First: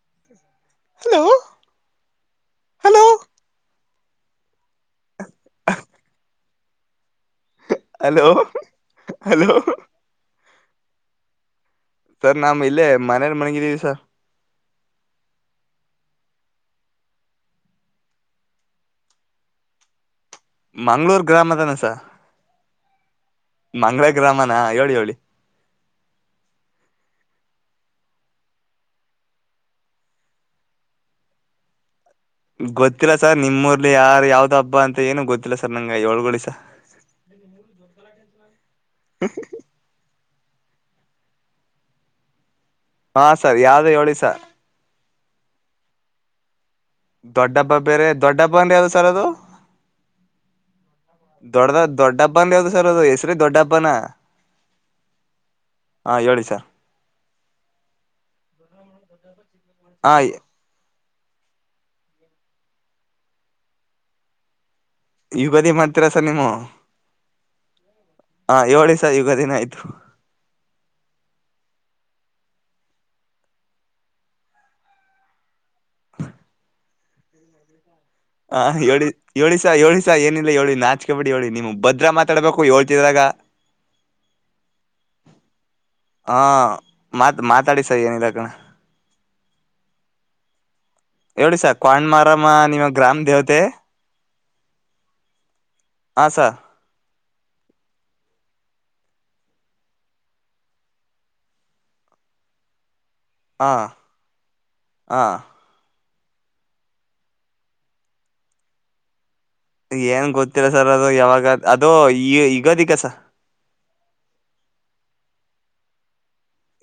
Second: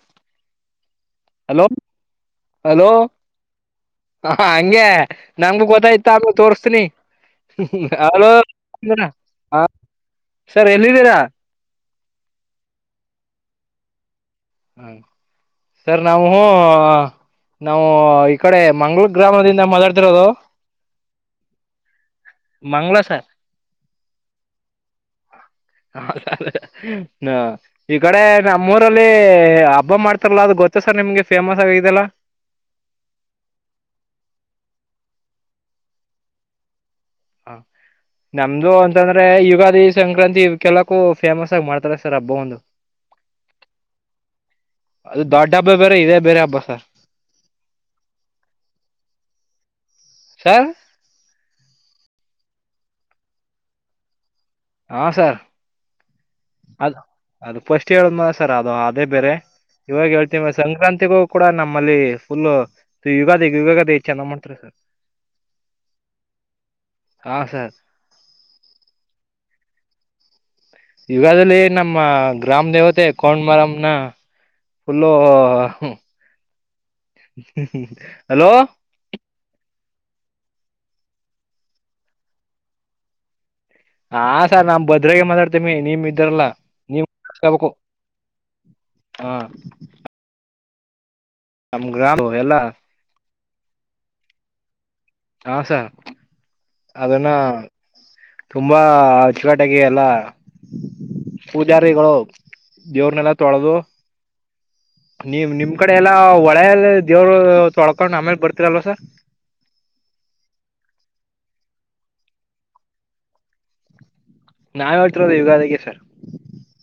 ಹ್ಮ hello hello ಹ ಹಂಗೆ ನಂಗಗು ಗೊತ್ತಾಯ್ತ ಆಮ ತೋರ್ಸ್ತನಿ ಹಲೋ ಹಲೋ ಸರ್ ಎಲ್ಲಿದ್ದೀರಾ ಸರ್ ನಾಮ್ ಇಲ್ಲೇ ಮನೇಲಿ ಮಣಗಿದೀವಿ ಸರ್ ಹ್ಮ್ ಸರ್ ನಾವು ನಾವು ಈ ಕಡೆ ಮಂ್ಗಳೂರ್ ಗ್ರಾಮದಿಂದ ಮಾತಾಡ್ತಿರೋದು ಮಂಗಗಳೂರು ಗ್ರಾಮದಾನಸ ಮಂಗ್ಳ ಸರ್ ಮಂಗಳ ಗ್ರಾಮನ ಹೇಳಿ ಹೇಳಿ ಹ ಹ ಈ ಕಡೆ ನಮ್ಮೂರಲ್ಲಿ ಹಬ್ಬ ಮಾಡ್ತಾರಲ ಅದು ಗೊ ಗೊತ್ತ ಸರ್ ನಿಮ್ಗೆ ಫೇಮಸ್ ಆಗಿದೆಲ್ಲ ಗೊತ್ತಿಲ್ಲ ಸರ್ ನಿಮ್ಮ್ಊರ್ಲಿ ಯಾರು ಯಾವ್ದ ಹಬ್ಬ ಅಂತ ಏನು ಗೊತ್ತಿಲ್ಲ ಸರ್ ನಂಗಗೆ ಒಳ್ಗಳಿಸ ಹ ನಮ್ದು ಅಂತಂದ್ರೆ ಯುಗಾದಿ ಸಂಕ್ರಾಂತಿ ಕೆಲಕ್ಕು ಫೇಮಸ್ ಆಗಿ ಮಾಡ್ತಾರೆ ಸರ್ ಹಬ್ಬ ಒಂದು ಹಾ ಸರ್ ಯಾವ್ದು ಹೇಳಿ ಸರ್ ಅದು ದೊಡ್ಡ ಹಬ್ಬ ಬೇರೆ ಇೇ ಬೇರೆ ಹಬ್ಬ ಸರ್ ದೊಡ್ಡ ಹಬ್ಬ ಬೇರೆ ದೊಡ್ಡ ಹಬ್ಬ ಅನ್ ಯಾವ್ದ ಸರ್ ಅದು ಸರ್ ದೊಡ್ಡದ ದೊಡ್ಡ ಹಬ್ಬನ ಯಾವ್ದ ಸರ್ ಅದು ಹೆಸರು ದೊಡ್ಡ ಹಬ್ಬನ ಹಾ ಸರ್ ಹಾ ಹೇಳಿ ಸರ್ ಅದು ಅದು ಪಫಸ್ಟ್ ಹೇಳಿದ್ ಮ ಸರ್ ಅದು ಅದೇ ಬೇರೆ ಇವಾಗ ಹಾ ಹೇಳ್ತವಿ ಮ ಸಂಕ್ರಾಂತಿ ಗ ಕೂಡ ನಮ್ಮಲ್ಲಿ ಫುಲ್ ಯುಗಾದಿ ಯುಗದೇ ಚೆನ್ನ ಮಾಡ್ತಾರೆ ಸರ್ ಯುಗದಿನ ಹತ್ರಸರ್ ನಿಮ್ಮ ಹಾ ಸರ್ ಹ ಏಳ ಸ ಯುಗ ದಿನ ಆಯ್ತು ಯುಗಾದದಲ್ಲಿ ನಮ್ಮ ಗ್ರಾಮ ದೇವತೆ ಕೋೊಂಡ ಮರಮನ ಫುಲ್ಲ ಹ ಹೇಳಏಳು ಏಳು ಸ ಏಳು ಏನಿಲ್ಲ ಹೇಳಿ ನಾಚು ಕಬಡ್ಡಿ ಹೇಳಿ ನೀಮ ಭದ್ರ ಮಾತಾಡ್ಬೇಕು ಹೇಳ್ತಿದಾಗ ಹಾ ಸರ್ ನಮ್ ಭದ್ರಗೆ ಮಾತಾಡ್ತೀನಿ. ನಿಮ್ ಹಾ ಇದ್ದಾರಲ್ಲ ನಿಮ್ ಮಾತ್ ಹಸ್ಕಬೇಕು ಮಾತಾಡಿ ಸರ್ ಏನಿಲ್ಲ ಕಣ ಹ. ಹೇಳಿ ಸರ್ ನಮ್ ಗ್ರಾಮ ಕ್ವಾಂಡ್ಮಾರಮ್ಮ ಎಲ್ಲಾ ನಿಮಗ ಗ್ರಾಮ್ ದೇವತೆ. ಹಾ ಸ. ಹಾ ಸ ಅದನ್ನ ತುಂಬಾ ಅಚ್ಚಗಟ್ಟಾಗಿ ಎಲ್ಲ ಪೂಜಾರಿಗಳು. ದೇವ್ರನೆಲ್ಲ ಹಾ ತೊಳದು ಹಾ ನೀವು ನಿಮ್ ಕಡೆ ಎಲ್ಲ ಹೊಳೆಯಲ್ಲಿ ದೇವರು ತೊಳ್ಕೊಂಡ್ ಆಮೇಲ್ ಬರ್ತೀರಲ್ವಾ ಸರ್. ಏನ್ ಗೊತ್ತಿಲ್ಲ ಸರ್ ಅದು ಯಾವಾಗ ಅದು ಈ ಯುಗಾದಿಗೆ ಸರ್. ನಾವ್ ಹೇಳ್ತಿರೋದು ಯುಗಾದಿಗೆ ಸರ್.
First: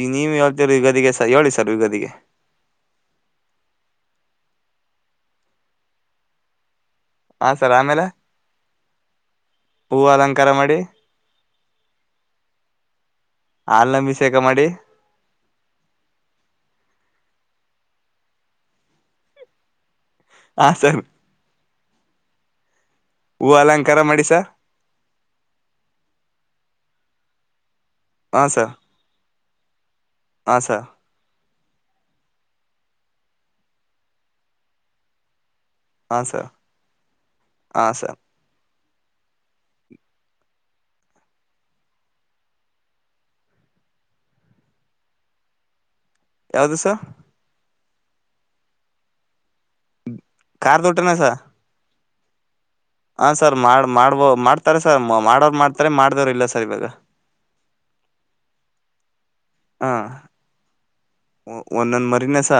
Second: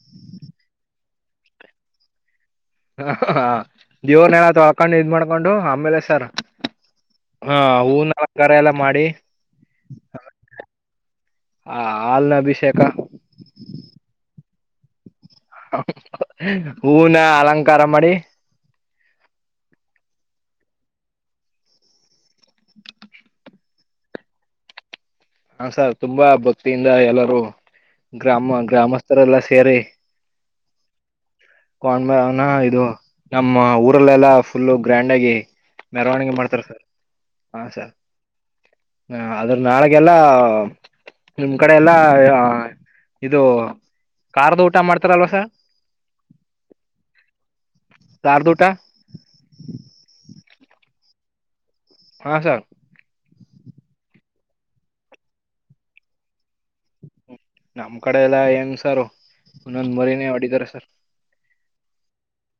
ಈಗ್ ನೀವ ಹೇಳ್ತಿರ ಯುಗದಿಗೆ ಸರ್ ಹ್ಯೋಳಿ ಸರ್ ಯುಗದಿಗೆ. ಹ ಹ ದೇವ್ರನೆಲ್ಲ ತಿಳಿಕೊಂಡ ಇದ್ ಮಾಡಕೊಂಡು ಆಮೇಲೆ ಸರ್. ಹಾ ಸರ್ ಆಮೇಲೆ ಹೂವುನ್ ಅಲಂಕಾರ ಎಲ್ಲ ಮಾಡಿ. ಹೂವು ಅಲಂಕಾರ ಮಾಡಿ ಹ ಹಾಲ್ನ ಅಭಿಷೇಕ. ಹಾಲ್ನ ಅಭಿಷೇಕ ಮಾಡಿ. ಹೂವುನ ಅಲಂಕಾರ ಮಾಡಿ. ಹಾ ಸರ್ ಹೂ ಅಲಂಕಾರ ಮಾಡಿ ಸಾ ಹಾ ಸರ್ ತುಂಬಾ ಭಕ್ತಿಯಿಂದ ಎಲ್ಲರೂ. ಹಾ ಗ್ರಾಮ ಸರ್ ಗ್ರಾಮಸ್ಥರ ಎಲ್ಲ ಸೇರಿ. ಹಾ ಸ್ ಕೊಂಡ್ಮನ ಇದು ನಮ್ಮ ಊರಲ್ಲೆಲ್ಲಾ ಫುಲ್ಲು ಗ್ರ್ಯಾಂಡ್ ಆಗಿ. ಮೆರವಣಿಗೆ ಮಾಡ್ತಾರ ಸರ್ ಹಾ ಸರ್. ಹ ಅದ್ರ ನಾಳಗೆಲ್ಲ. ನಿಮ್ ಕಡೆ ಎಲ್ಲಾ ಯ ಇದು. ಕಾರ್ದ ಊಟ ಮಾಡ್ತಾರಲ್ವ ಸರ್. ಯಾವ್ದು ಸರ್. ಕಾರ್ದ ಊಟಾ. ಕಾರ್ದ ಊಟಾನಾ ಸರ್. ಹಾ ಸರ್ ಹ ಸರ್ ಮಾಡ ಮಾಡ್ಬೋ ಮಾಡ್ತಾರೆ ಸರ್. ಮಾ ಮಾಡೋರು ಮಾಡ್ತಾರೆ ಮಾಡದೇವ್ರು ಇಲ್ಲ ಸರ್ ಇವಾಗ. ನಮ್ ಕಡೆ ಎಲ್ಲ ಹೆಂಗ ಸಾರು. ಹಾ ಒಂದೊಂದ್ ಮರಿನೇ ಹೊಡಿದಾರ ಸರ್ ಒಂದೊಂದ ಮರಿನೆ ಸ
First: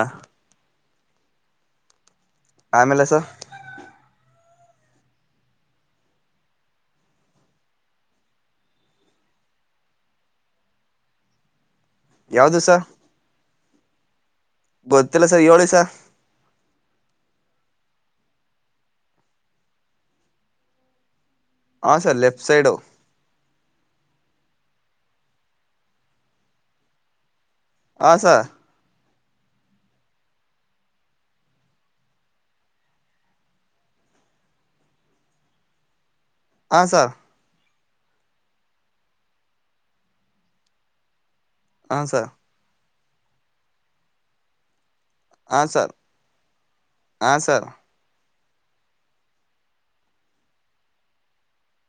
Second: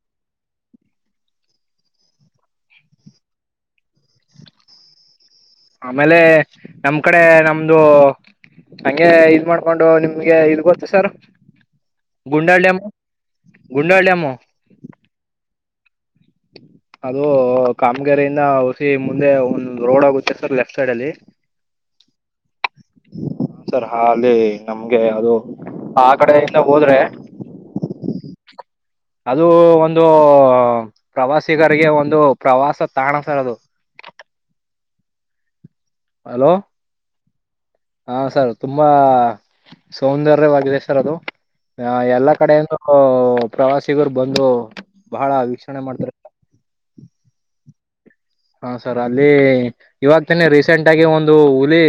ಆಮೇಲೆ ಸ ಆಮೇಲೆ ನಮ್ ಕಡೆ ನಮ್ದು. ಹಂಗೆ ಇದ ಮಾಡ್ಕೊಂಡು ನಿಮ್ಗೆ ಇದು ಗೊತ್ತು ಸರ್. ಯಾವ್ದು ಗುಂಡ್ಯಾಲ್ಯಂ ಸರ್ ಗುಂಡ್ಯಾಲ್ಯಂ ಮೂ. ಗೊತ್ತಿಲ್ಲ ಸರ್ ಹ್ಯೋಳಿ ಸರ್. ಅದು ಕಾಮಗೆರೆಯಿಂದ ಹೊಸಿ ಮುಂದೆ ಒಂದ ರೋಡ್ ಹೊಗುತ್ತೆ ಸರ್ ಲೆಫ್ಟ್ ಸೈಡ್ ಅಲ್ಲಿ. ಹಾ ಸರ್ ಲೆಫ್ಟ್ ಸೈಡು. ಸರ್ ಹ ಅಲ್ಲಿ ನಮ್ಗೆ ಅದು ಆ ಕಡೆಯಿಂದ ಹೋದ್ರೆ. ಹ ಸರ್ ಅದು ಒಂದು ಪ್ರವಾಸಿಗರಿಗೆ ಒಂದು ಪ್ರವಾಸ ತಾಣ ಸರ್ ಅದು. [inaudible] ಹಲೋ ಹ ಸರ್ ಹಾ ಸರ್ ತುಂಬಾ ಸೌಂದರ್ಯವಾಗಿದೆ ಸರ್ ಅದು. ಹ ಹಾಂ ಸರ್ ಎಲ್ಲಾ ಕಡೆಯಿಂದನು ಪ್ರವಾಸಿಗರು ಬಂದು. ಭಾಳ ವೀಕ್ಷಣೆ ಮಾಡ್ತಾರೆ ಹ ಸರ್ ಹಾ ಸರ್ ಅಲ್ಲಿ ಇವಾಗ್ತನೆ ರೀಸೆಂಟ್ ಆಗಿ ಒಂದು ಹುಲಿ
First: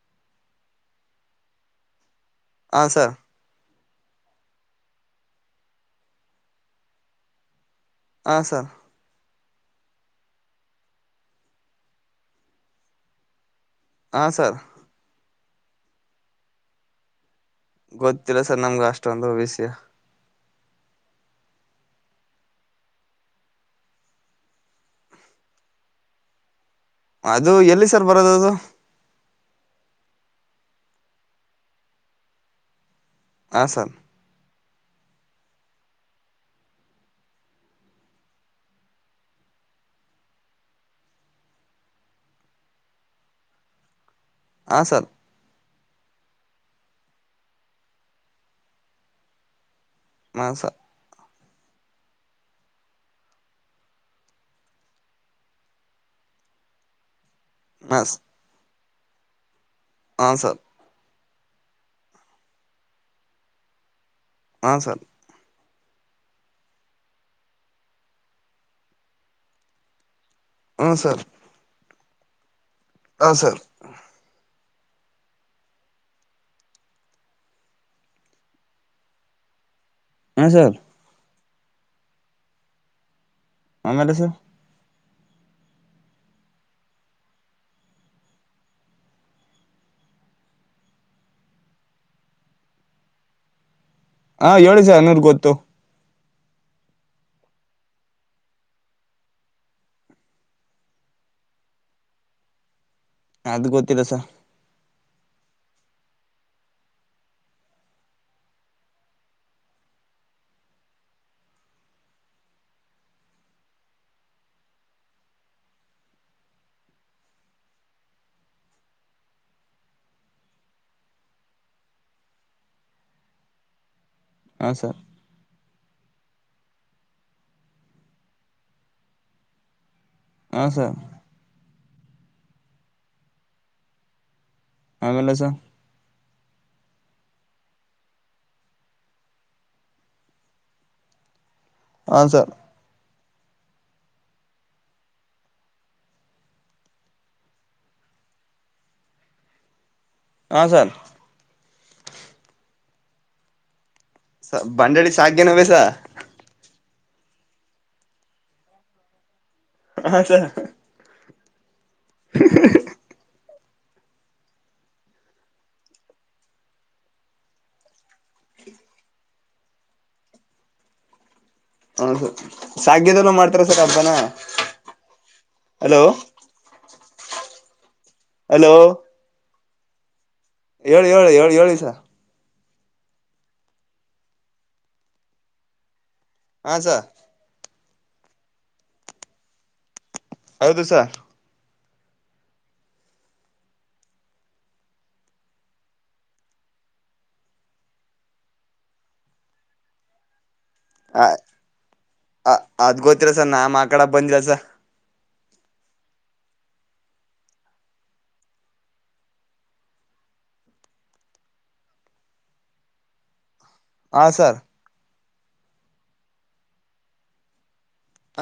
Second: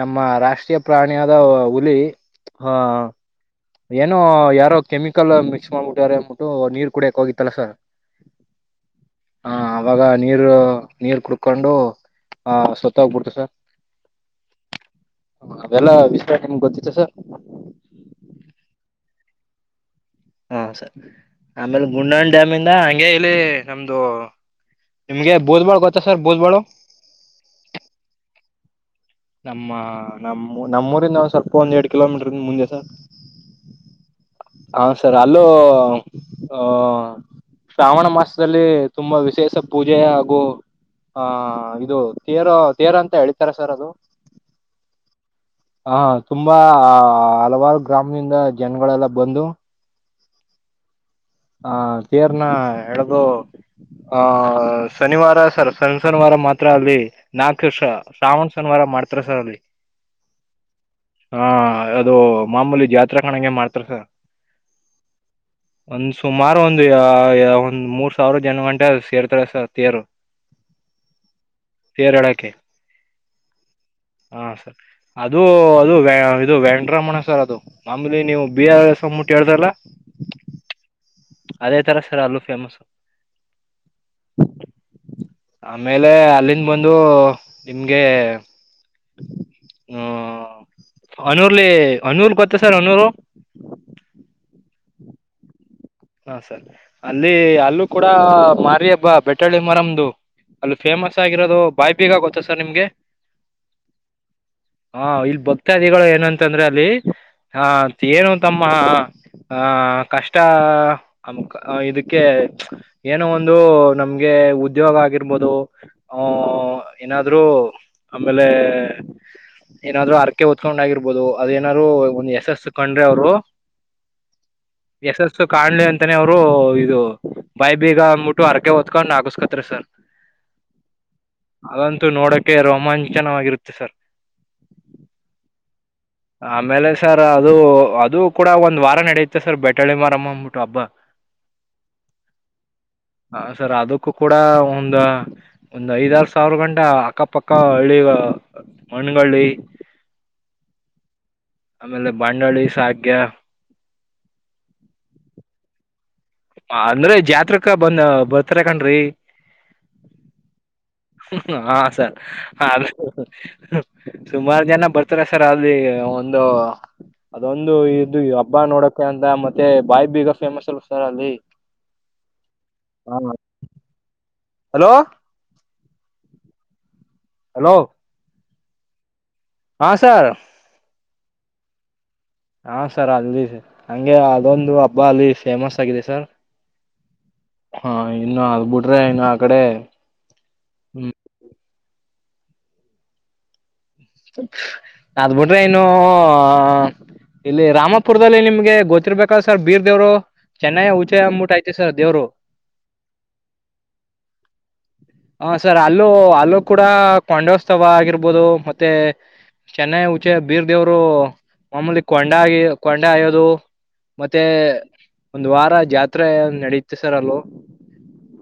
ನಮ್ಮ ರಾಷ್ಟ್ರೀಯ ಪ್ರಾಣಿಯಾದ ಹುಲಿ ಹ ಹಾಂ ಸರ್ ಏನೋ ಯಾರೋ ಕೆಮಿಕಲ್ ಮಿಕ್ಸ್ ಮಾಡ್ಬಿಟ್ಟಾರ ಅನ್ಬಿಟ್ಟು ನೀರ್ ಕುೂಡ ಯಾಕ ಹೋಗಿತ್ತಲ್ಲಾ ಸರ್ ಹ ಸರ್ ಹಾ ಅವಾಗ ನೀರು ನೀರ್ ಕುಡ್ಕೊಂಡು ಆ ಸತ್ತೋಗಬಿಡ್ತ ಸರ್ ಹಾ ಸರ್ ಹ ಅದೆಲ್ಲಾ ವಿಸ್ರ ನಿಮಗ್ ಗೊತ್ತಿತ್ತು ಸ ಗೊತ್ತಿಲ್ಲ ಸರ್ ನಮ್ಗ ಅಷ್ಟೊಂದು ವಿಷ್ಯ ಹಾ ಸರ್ ಆಮೇಲೆ ಗುಂಡಾಣಿ ಡ್ಯಾಮ ಇಂದ ಹಗೆ ಇಲ್ಲಿ ನಮ್ದು ನಿಮ್ಗೆ ಬುದ್ಬಳು ಗೊತ್ತಾ ಸರ್ ಬೋದ್ಬಾಳು ಅದು ಎಲ್ಲಿ ಸರ್ ಬರೋದ ಅದು ನಮ್ಮ ನಮ್ಮ ನಮ್ಮೂರಿಂದ ಸ್ವಲ್ಪ ಒಂದ್ ಎರಡ್ ಕಿಲೋಮೀಟರ್ಂದ ಮುಂಜೆ ಸ ಹ ಸರ್ ಹ ಸರ್ ಅಲ್ಲೋ ಶ್ರಾವಣ ಮಾಸದಲ್ಲಿ ತುಂಬಾ ವಿಶೇಷ ಪೂಜೆ ಹಾಗೂ ಹ ಇದು ತೇರು ತೇರ ಅಂತ ಹತಾರೆ ಸರ್ ಅದು ಹ ಸರ್ ಹ ತುಂಬಾ ಆ ಹಲವಾರು ಗ್ರಾಮದಿಂದ ಜನಗಳೆಲ್ಲ ಬಂದು ಮಾಸ ಹ ತೀರ್ನ ಎಳ್ದ ಆ ಶನಿವಾರ ಸರ್ ಶನಿವಾರ ಮಾತ್ರ ಅಲ್ಲಿ ನಾಕು ವರ್ಷ ಶ್ರಾವಣ್ ಶನಿವಾರ ಮಾಡ್ತಾರ ಸರ್ ಅಲ್ಲಿ ಹ ಸರ್ ಹಾ ಅದು ಮಾಮೂಲಿ ಜಾತ್ ಕಣಂಗಗೆ ಮಾಡ್ತಾರಸ ಹಾ ಸರ್ ಒಂದುಸ ಸುಮಾರು ಒಂದು ಒಂದ್ ಮೂರ್ ಸಾವಿರ ಜನ ಗಂಟೆ ಸೇರ್ತಾರೆ ಸ ತೇರು ಹ ಸರ್ ಕೇರಳಕ್ಕೆ ಹ ಸರ್ ಹ ಸರ್ ಅದು ಅದು ಇದು ವೆಂಡ್ರಮಣ ಸರ್ ಅದು ಆಮೇಲಿ ನೀವು ಬಿ ಆರ್ ಎ ಮುಟ್ಟ ಅಲ್ಲ ಹ ಸರ್ ಅದೇ ತರ ಸರ್ ಅಲ್ಲೂ ಫೇಮಸ್ ಆಮೇಲೆ ಸರ್ ಆಮೇಲೆ ಅಲ್ಲಿಂದ ಬಂದು ನಿಮ್ಗೆ ಹ್ಮ ಅನೂರ್ಲಿ ಅನೂರ್ ಗೊತ್ತ ಸರ್ ಅನೂರು ಹಾ ಏಳು ಸರ್ ನನ್ನೂರ್ ಗೊತ್ತು ಹಾ ಸರಿ ಅಲ್ಲಿ ಅಲ್ಲೂ ಕೂಡ ಮಾರ ಹಬ್ಬ ಬೆಟ್ಟಳ್ಳಿ ಮರಮ್ದು ಅಲ್ಲಿ ಫೇಮಸ್ ಆಗಿರೋದು ಬಾಯಿ ಬೀಗ ಗೊತ್ತಾ ಸರ್ ನಿಮ್ಗೆ ಅದು ಗೊತ್ತಿಲ್ಲಸ ಹಾ ಇಲ್ಲಿ ಭಕ್ತಾದಿಗಳು ಏನಂತಂದ್ರೆ ಅಲ್ಲಿ ಹ ಏನು ತಮ್ಮ ಹ ಕಷ್ಟ ಅಮ ಇದಕ್ಕೆ ಏನೋ ಒಂದು ನಮ್ಗೆ ಉದ್ಯೋಗ ಆಗಿರ್ಬೋದು ಹ ಏನಾದ್ರರು ಆಮೇಲೆ ಏನಾದ್ರು ಅರ್ಕೆ ಹೊತ್ಕೊಂಡ್ ಆಗಿರ್ಬೋದು ಅದೇನಾದ್ರು ಒಂದ್ ಯಶಸ್ ಕಂಡ್ರೆ ಅವರು ಹಾಂ ಸರ್ ಯಶಸ್ಸು ಕಾಣಲಿ ಅ ತಾನೇ ಅವರು ಇದು ಬಾಯಿ ಬೀಗ ಅಬಟ್ಟು ಅರಕ ಹೊತ್ಕೊಂಡ್ ಹಗಸ್ಕತ್ ಸರ್ ಹಾ ಸರ್ ಅದಂತೂ ನೋಡಕೆ ರೋಮಾಂಚನವಾಗಿರುತ್ತೆ ಸರ್ ಆಮೇಲೆ ಸ ಆಮೇಲೆ ಸರ್ ಅದು ಅದು ಕೂಡ ಒಂದ್ ವಾರ ನಡೆಯುತ್ತೆ ಸರ್ ಬೆಟಳ್ಳಿ ಮಾರಮ್ಮ ಅಂದ್ಬಿಟ್ಟು ಹಬ್ಬ ಹ ಸರ್ ಹ ಸರ್ ಅದಕ್ಕೂ ಕೂಡ ಒಂದ ಒಂದ್ ಐದಾರ ಸಾವಿರ ಗಂಟ ಅಕ್ಕಪಕ್ಕ ಹಳ್ಳಿ ಮಣಕೊಳ್ಳಿ ಹಾ ಸರ್ ಆಮೇಲೆ ಬಂಡಳಿ ಸಖ್ಯ ಸ ಬಂಡಡಿ ಶಾಕನ ಬಸ ಅಂದ್ರೆ ಜಾತ್ಕ ಬಂದ ಬರ್ತರಕನ್್ರಿ ಹಾ ಸ ಹಾ ಸರ್ ಸುಮಾರು ಜನ ಬರ್ತಾರ ಸರ್ ಅಲ್ಲಿ ಒಂದು ಅದೊಂದು ಇದು ಹಬ್ಬ ನೋಡಕ ಅಂತ ಮತ್ತೆ ಬಾಯಿಬ ಈಗ ಫೇಮಸ್ ಅಲ್ ಸರ್ ಅಲ್ಲಿ ಹ ಸಾಗದನ ಮಾಡ್ತಾರ ಸರ್ ಹಬ್ಬನ ಹಲೋ ಹಲೋ ಹಲೋ ಹಲೋ ಹಾ ಸರ್ ಹೇಳಿ ಹೇಳಿ ಹೇಳಿ ಹೇಳಿ ಸ ಹಾ ಸರ್ ಅಲ್ಲಿ ಹಂಗೆ ಅದೊಂದು ಹಬ್ಬ ಅಲ್ಲಿ ಫೇಮಸ್ ಆಗಿದೆ ಸರ್ ಹ ಸ ಹಾ ಇನ್ನು ಅದ ಬಿಿಟ್ರೆ ಇನ್ನು ಆ ಕಡೆ ಹೌದುಸ ಹ್ಮ್ ಅದ್ ಬಿಿಟ್ರೆ ಇನು ಇಲ್ಲಿ ರಾಮಪುರದಲ್ಲಿ ನಿಮ್ಗೆ ಗೊತ್ತಿರ್ಬೇಕಾದ ಸರ್ ಬೀರ್ ದೇವ್ರು ಚೆನ್ನೈ ಊಚಾಯ ಮೂಟ ಆಐತಿ ಸರ್ ದೇವರುೋ ಅದ್ ಗೊತ್ತಿಲ್ಲ ಸರ್ ನಾಮ್ ಆ ಕಡ ಬಂದಿಲ್ಲ ಸರ್ ಹ ಸರ್ ಅಲ್ಲೂ ಅಲ್ಲೂ ಕೂಡ ಕೊಂಡೋತ್ಸವ ಆಗಿರ್ಬೋದು ಮೆ ಮತ್ತೆ ಚೆನ್ನ ಉಚೆ ಬೀರ್ ದೇವ್ರು ಮಮೂಲಿ ಕೊಂಡ ಆಗಿ ಕೊಂಡ ಆಯೋದು ಹಾ ಮತ್ತೆ ಸರ್ ಒಂದ್ ವಾರ ಜಾತ್ರೆ ನಡೀತೆ ಸರ್ ಅಲ್ೂ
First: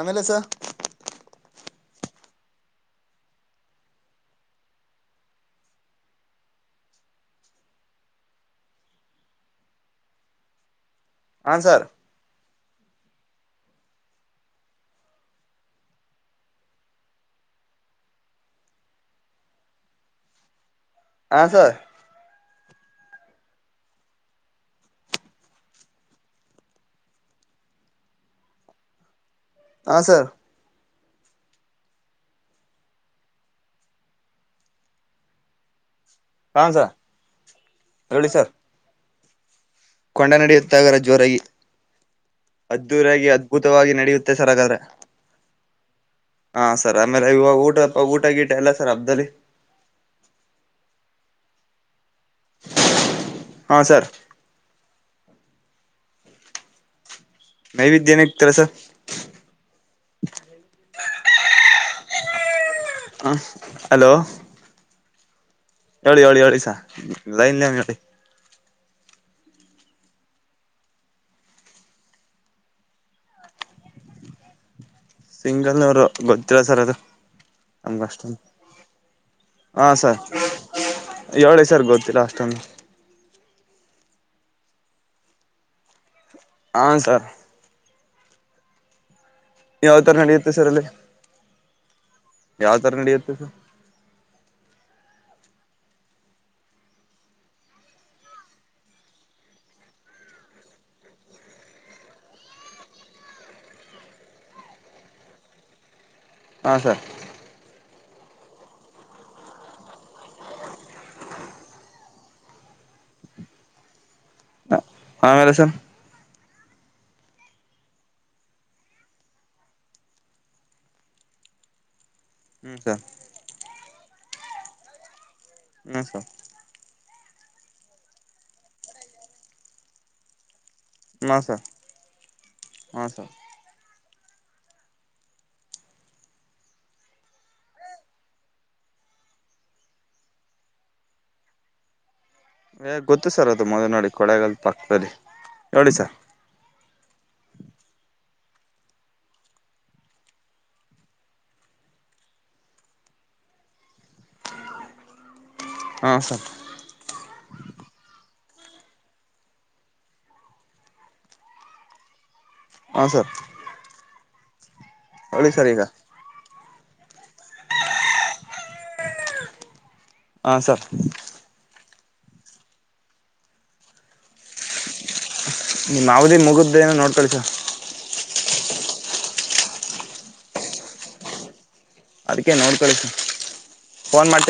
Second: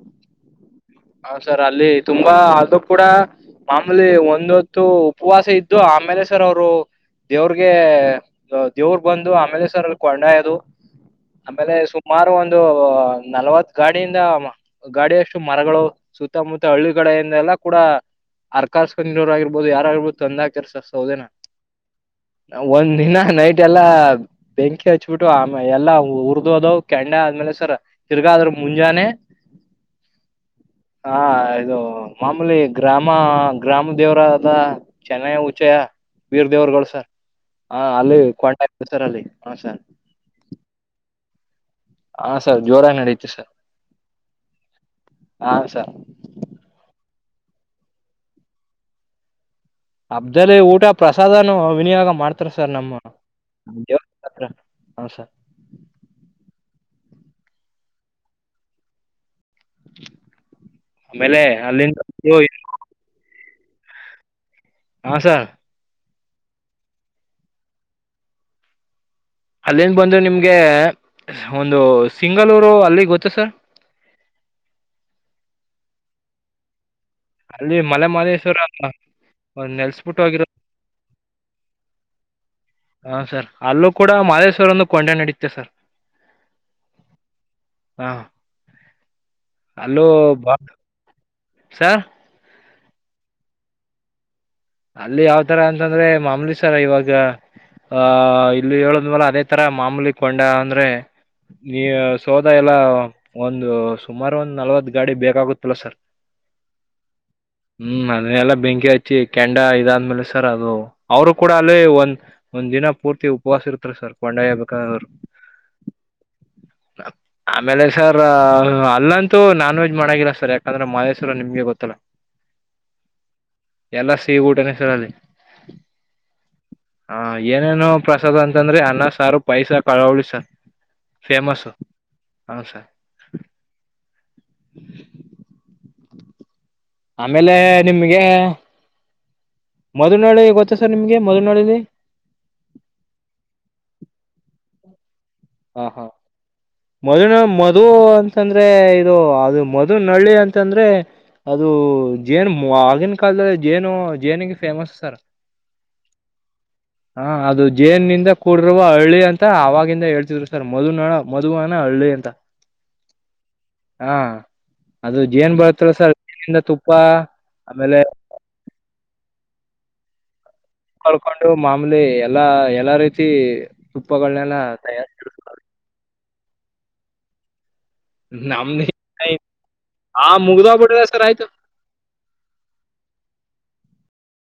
ಆಮೇಲೆ ಸ ಹ ಸರ್ ಅಲ್ಲಿ ತುಂಬಾ ಅದು ಕೂಡ ಮಾಮೂಲಿ ಒಂದೊತ್ತು ಉಪವಾಸ ಇದ್ದು ಆಮೇಲೆ ಸರ್ ಅವರು ದೇವ್ರಗೆ ದೇವ್ರ ಬಂದು ಆಮೇಲೆ ಸರ್ ಅಲ್ಲಿ ಕೊಂಡಯದು ಹಾ ಆಮೇಲೆ ಸರ್ ಸುಮಾರು ಒಂದು ಒಂದು ನಲವತ್ ಗಾಡಿಯಿಂದ ಗಾಡ ಅಷ್ಟು ಮರಗಳು ಸುತ್ತಮುತ್ತ ಹಳ್ಳಿಡೆಯಿಂದ ಎಲ್ಲ ಕೂಡ ಅರ್ ಕಾರ್ಸ್ಕೊಂಡಿರ್ ಆಗಿರ್ಬೋದು ಯಾರಾಗಿರ್ಬೋದು ತಂದ ಕೆರ್ಸ ಹ ಸರ್ ಒಂದ್ ದಿನ ನೈಟ್ ಎಲ್ಲ ಬೆಂಕಿ ಹಚ್ಬಿಟ್ಟು ಆಮೇ ಎಲ್ಲಾ ಹರ್ಿದು ಅದ ಕೆಂಡ ಆದ್ಮೇಲೆ ಸರ ತಿರ್ಗಾದ್ರ ಮುಂಜಾನೆ ಹಾ ಸರ್ ಹಾ ಇದು ಮಾಮೂಲಿ ಗ್ರಾಮ ಗ್ರಾಮ ದೇವರ ಅದ ಚೆನ್ನ ಉಚಯ ವೀರ್ ದೇವ್ರಗಳು ಸರ್ ಹ ಅಲ್ಲಿ ಹೇಳಿ ಸರ್ ಕೊಂಡ ಸರ್ ಅಲ್ಲಿ ಹ ಸರ್ ಕೊಂಡ ನಡೆಯುತ್ತಾಗರ ಜೋರಾಗಿ ಹಾ ಸರ್ ಜೋರಾಗಿ ಅದ್ಧೂರಾಗಿ ನಡೀತು ಸರ್ ಅದ್ಭುತವಾಗಿ ನಡೆಯುತ್ತೆ ಸರಕಾದ್ರೆ ಹಾ ಸರ್ ಹಾ ಸರ್ ಆಮೇಲೆ ಇವಾಗ ಊಟ ಊಟ ಗೀಟ ಎಲ್ಲ ಸರ್ ಹಬ್ಬ್ದದಲ್ಲಿ ಅಬ್್ದಲ್ಲ ಊಟ ಪ್ರಸಾದನ ವಿನಿಯೋಗ ಮಾಡ ಮಾಡ್ತಾರ ಸರ್ ನಮ್ಮ ಹಾ ದವ ಸರ್ ಹ ಹ ಸರ್ ನೈವೇದ್ಯ ಏನ ತರಸ ಆಮೇಲೆ ಅಲ್ಲಿಂದ ಹ ಹಲೋ ಹಾ ಸರ್ ಹೇಳಿ ಹೇಳಿ ಹೇಳಿ ಸ ಇನ್ಯ ಹೇಳಿ ಅಲ್ಲಿನ್ ಬಂದ ನಿಮ್ಗೆ ಒಂದು ಸಿಂಗಳೂರು ಅಲ್ಲಿ ಗೊತ್ತ ಸರ್ ಸಿಂಗಲ್ನೂರು ಗೊತ್ತಿಿಲ್ಲ ಸರ್ ಅದು ಅಲ್ಲಿ ನಮ್ಗೆ ಅಷ್ಟೊಂದು ಮಲೆಮಾಲೇಶ್ವರ ಒ ನೆಲ್ಸ್ಬಿಟ್ಟ ಹೋಗಿರ ಏಳೇ ಸರ್ ಗೊತ್ತಿಲ್ಲ ಅಷ್ಟೊಂದು ಹಾ ಸರ್ ಅಲ್ಲೂ ಕೂಡ ಮಹದೇಶ್ವರ ಒಂದು ಕೊಂಡೆ ನಡೀುತ್ತೆ ಸರ್ ಹನ್ ಸರ್ ಹ ಯಾವ ಅಲೋ ಥರ ನಡೆಯುತ್ತೆ ಸರ್ ಅಲ್ಲಿ ಸರ್ ಯಾವ ತರ ನಡಿಯುತ್ತೆ ಸ ಅಲ್ಲಿ ಯಾವ್ ತರ ಅಂತಂದ್ರೆ ಮಾಮೂಲಿ ಸರ ಇವಾಗ ಆಹ ಇಲ್ಲಿ ಹೇಳದ್ ಮೇಲ ಅದೇ ತರ ಮಾಮೂಲಿ ಕೊಂಡ ಅಂದ್ರೆ ನೀ ಸೋದ ಎಲ್ಲ ಒಂದು ಸುಮಾರು ಒಂದ್ ನಲ್ವತ್ ಗಾಡಿ ಬೇಕಾಗುತ್ತಲ್ಲ ಸರ್ ಹಾಂ ಸರ್ ಹ್ಮ್ ನಾನೆ ಎಲ್ಲ ಬೆಂಕಿ ಅಿ ಕೆಂಡ ಇದಾದ್ಮೇಲೆ ಸರ್ ಅದು ಅವರು ಕೂಡ ಅಲ್ಲಿೇ ಒಂದ್ ಒಂದ್ ದಿನ ಪೂರ್ತಿ ಉಪವಾಸ ಇರ್ತಾರೆ ಸರ್ ಹೊಂಡಯಬೇಕ ಅವರು ಆಮೇಲೆ ಸರ್ ಆಮೇಲೆ ಸರ್ ಅಲ್ಲಂತೂ ನಾನ್ ವೆಜ್ ಮಾಡಾಗಿಲ್ಲ ಸರ್ ಯಾಕಂದ್ರೆ ಮಾಹೇಶ್ವರ ನಿಮ್ಗೆ ಗೊತ್ತಲ್ಲಾ ಹ್ಮ ಸ ಎಲ್ಲ ಸಿೇ ಊಟನ ಸರಲ್ಲಿ ಇ ಸ ಹ ಏನೇನು ಪ್ರಸಾದ್ ಅಂತಂದ್ರೆ ಅನ್ನ ಸಾರು ಪೈಸ ಕಳೋಳಿ ಸಾರ್ ಹಾಂ ಸರ್ ಫೇಮಸ್ು ಹ ಸರ್ ಆಮೇಲೆ ನಿಮ್ಗೆ ಮೊದ್ನಾಳಿ ಗೊತ್ತಾ ಸರ್ ನಿಮ್ಗೆ ಮೊದ್ಲನಾಳಲ್ಲಿ ಏ ಗೊತ್ತು ಸರ್ ಅದು ಮೊದಲು ನೋಡಿ ಕೊಳಗಲ್ ಪಕ್ಕದಲ್ಲಿ ನೋಡಿ ಸರ್ ಮದ್ನ ಮಧು ಅಂತಂದ್ರೆ ಇದು ಅದು ಮದು ನಳ್ಳಿ ಅಂತಂದ್ರೆ ಅದು ಜೇನು ಆಗಿನ ಕಾಲದ ಜೇನು ಜೇನಿಗೆ ಫೇಮಸ್ ಸರ್ ಹಾಂ ಸರ್ ಹಾ ಅದು ಜೇನಿಂದ ಕೂಡಿರುವ ಹಳ್ಳಿ ಅಂತ ಆವಾಗಿಂದ ಹೇಳ್ತ ಸರ್ ಮದ ನಳ ಮದುವು ಅನ ಹಳ್ಳಿ ಅಂತ ಹಾಂ ಸರ್ ಹಾ ಅದು ಹೇಳಿ ಜಏನ್ ಈಗ ಬರುತ್ತಲ್ಲ ಸರ್ ತುಪ್ಪ ಅಪ್ಪ ಆಮೇಲೆ ಹಾಂ ಸರ್ ಕಳ್ಕೊಂಡು ಮಾಮೂಲಿ ಎಲ್ಲಾ ಎಲ್ಲಾ ರೀತಿ ತುಪ್ಪಗಳನೆೆಲ್ಲ ತಯಾರ್ ನೀ ಯಾವವುದಿ ಮುಗುದ್ದೇಏನ ನೋಡ್ತಿ ಸರ್ ನಮ್ದ ಆ ಮುಗ್ದೋಗ್ಬಿಡ್ರ ಸರ್ ಆಯ್ತು ಅದಕ್ಕೆ ನೋಡ್ಕೊಳ್ಳ ಫೋನ್ ಮಾಡ್ತ